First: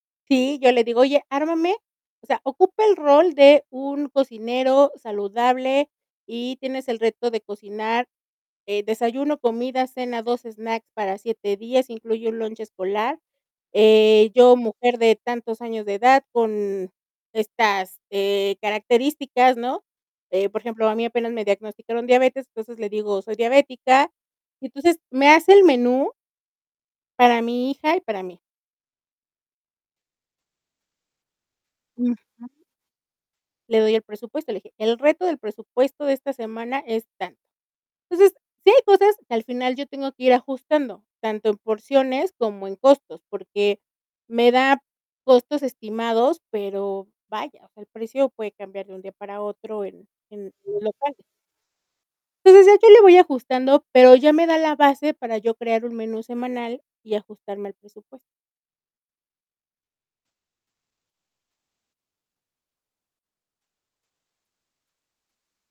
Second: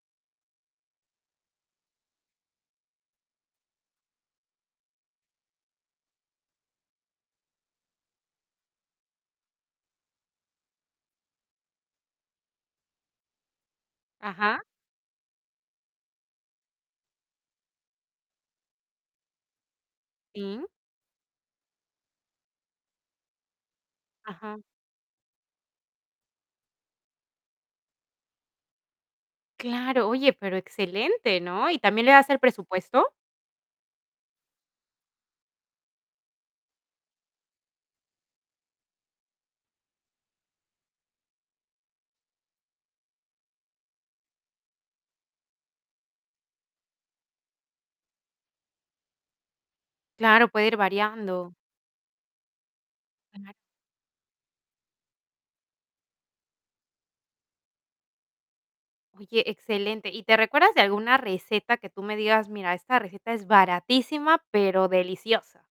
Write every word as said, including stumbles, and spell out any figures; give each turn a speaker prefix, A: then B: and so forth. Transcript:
A: Sí, yo le digo, oye, ármame, o sea, ocupa el rol de un cocinero saludable y tienes el reto de cocinar, eh, desayuno, comida, cena, dos snacks para siete días, incluye un lunch escolar. Eh, yo,
B: Ajá.
A: mujer de tantos años de edad, con estas, eh, características, ¿no?, eh, por
B: Sí.
A: ejemplo, a mí apenas me diagnosticaron diabetes, entonces le digo: "Soy diabética".
B: Ajá.
A: Entonces, me hace el menú para mi hija y para mí.
B: Claro, oye, pero excelente, ¿no? ¿y también le
A: Ujú.
B: das el presupuesto?
A: Le doy el presupuesto, le dije: "El reto del presupuesto de esta semana es tanto". Entonces sí hay cosas que al final yo tengo que ir ajustando, tanto en porciones como en costos, porque me da costos estimados, pero vaya, o sea, el precio puede cambiar de un día para otro en en
B: Claro, puede
A: en
B: ir
A: los locales.
B: variando.
A: Entonces ya yo le voy ajustando, pero ya me da la base para yo crear un menú semanal y ajustarme al presupuesto.
B: Oye, excelente. ¿Y te recuerdas de alguna receta que tú me digas, mira, esta receta es baratísima, pero deliciosa?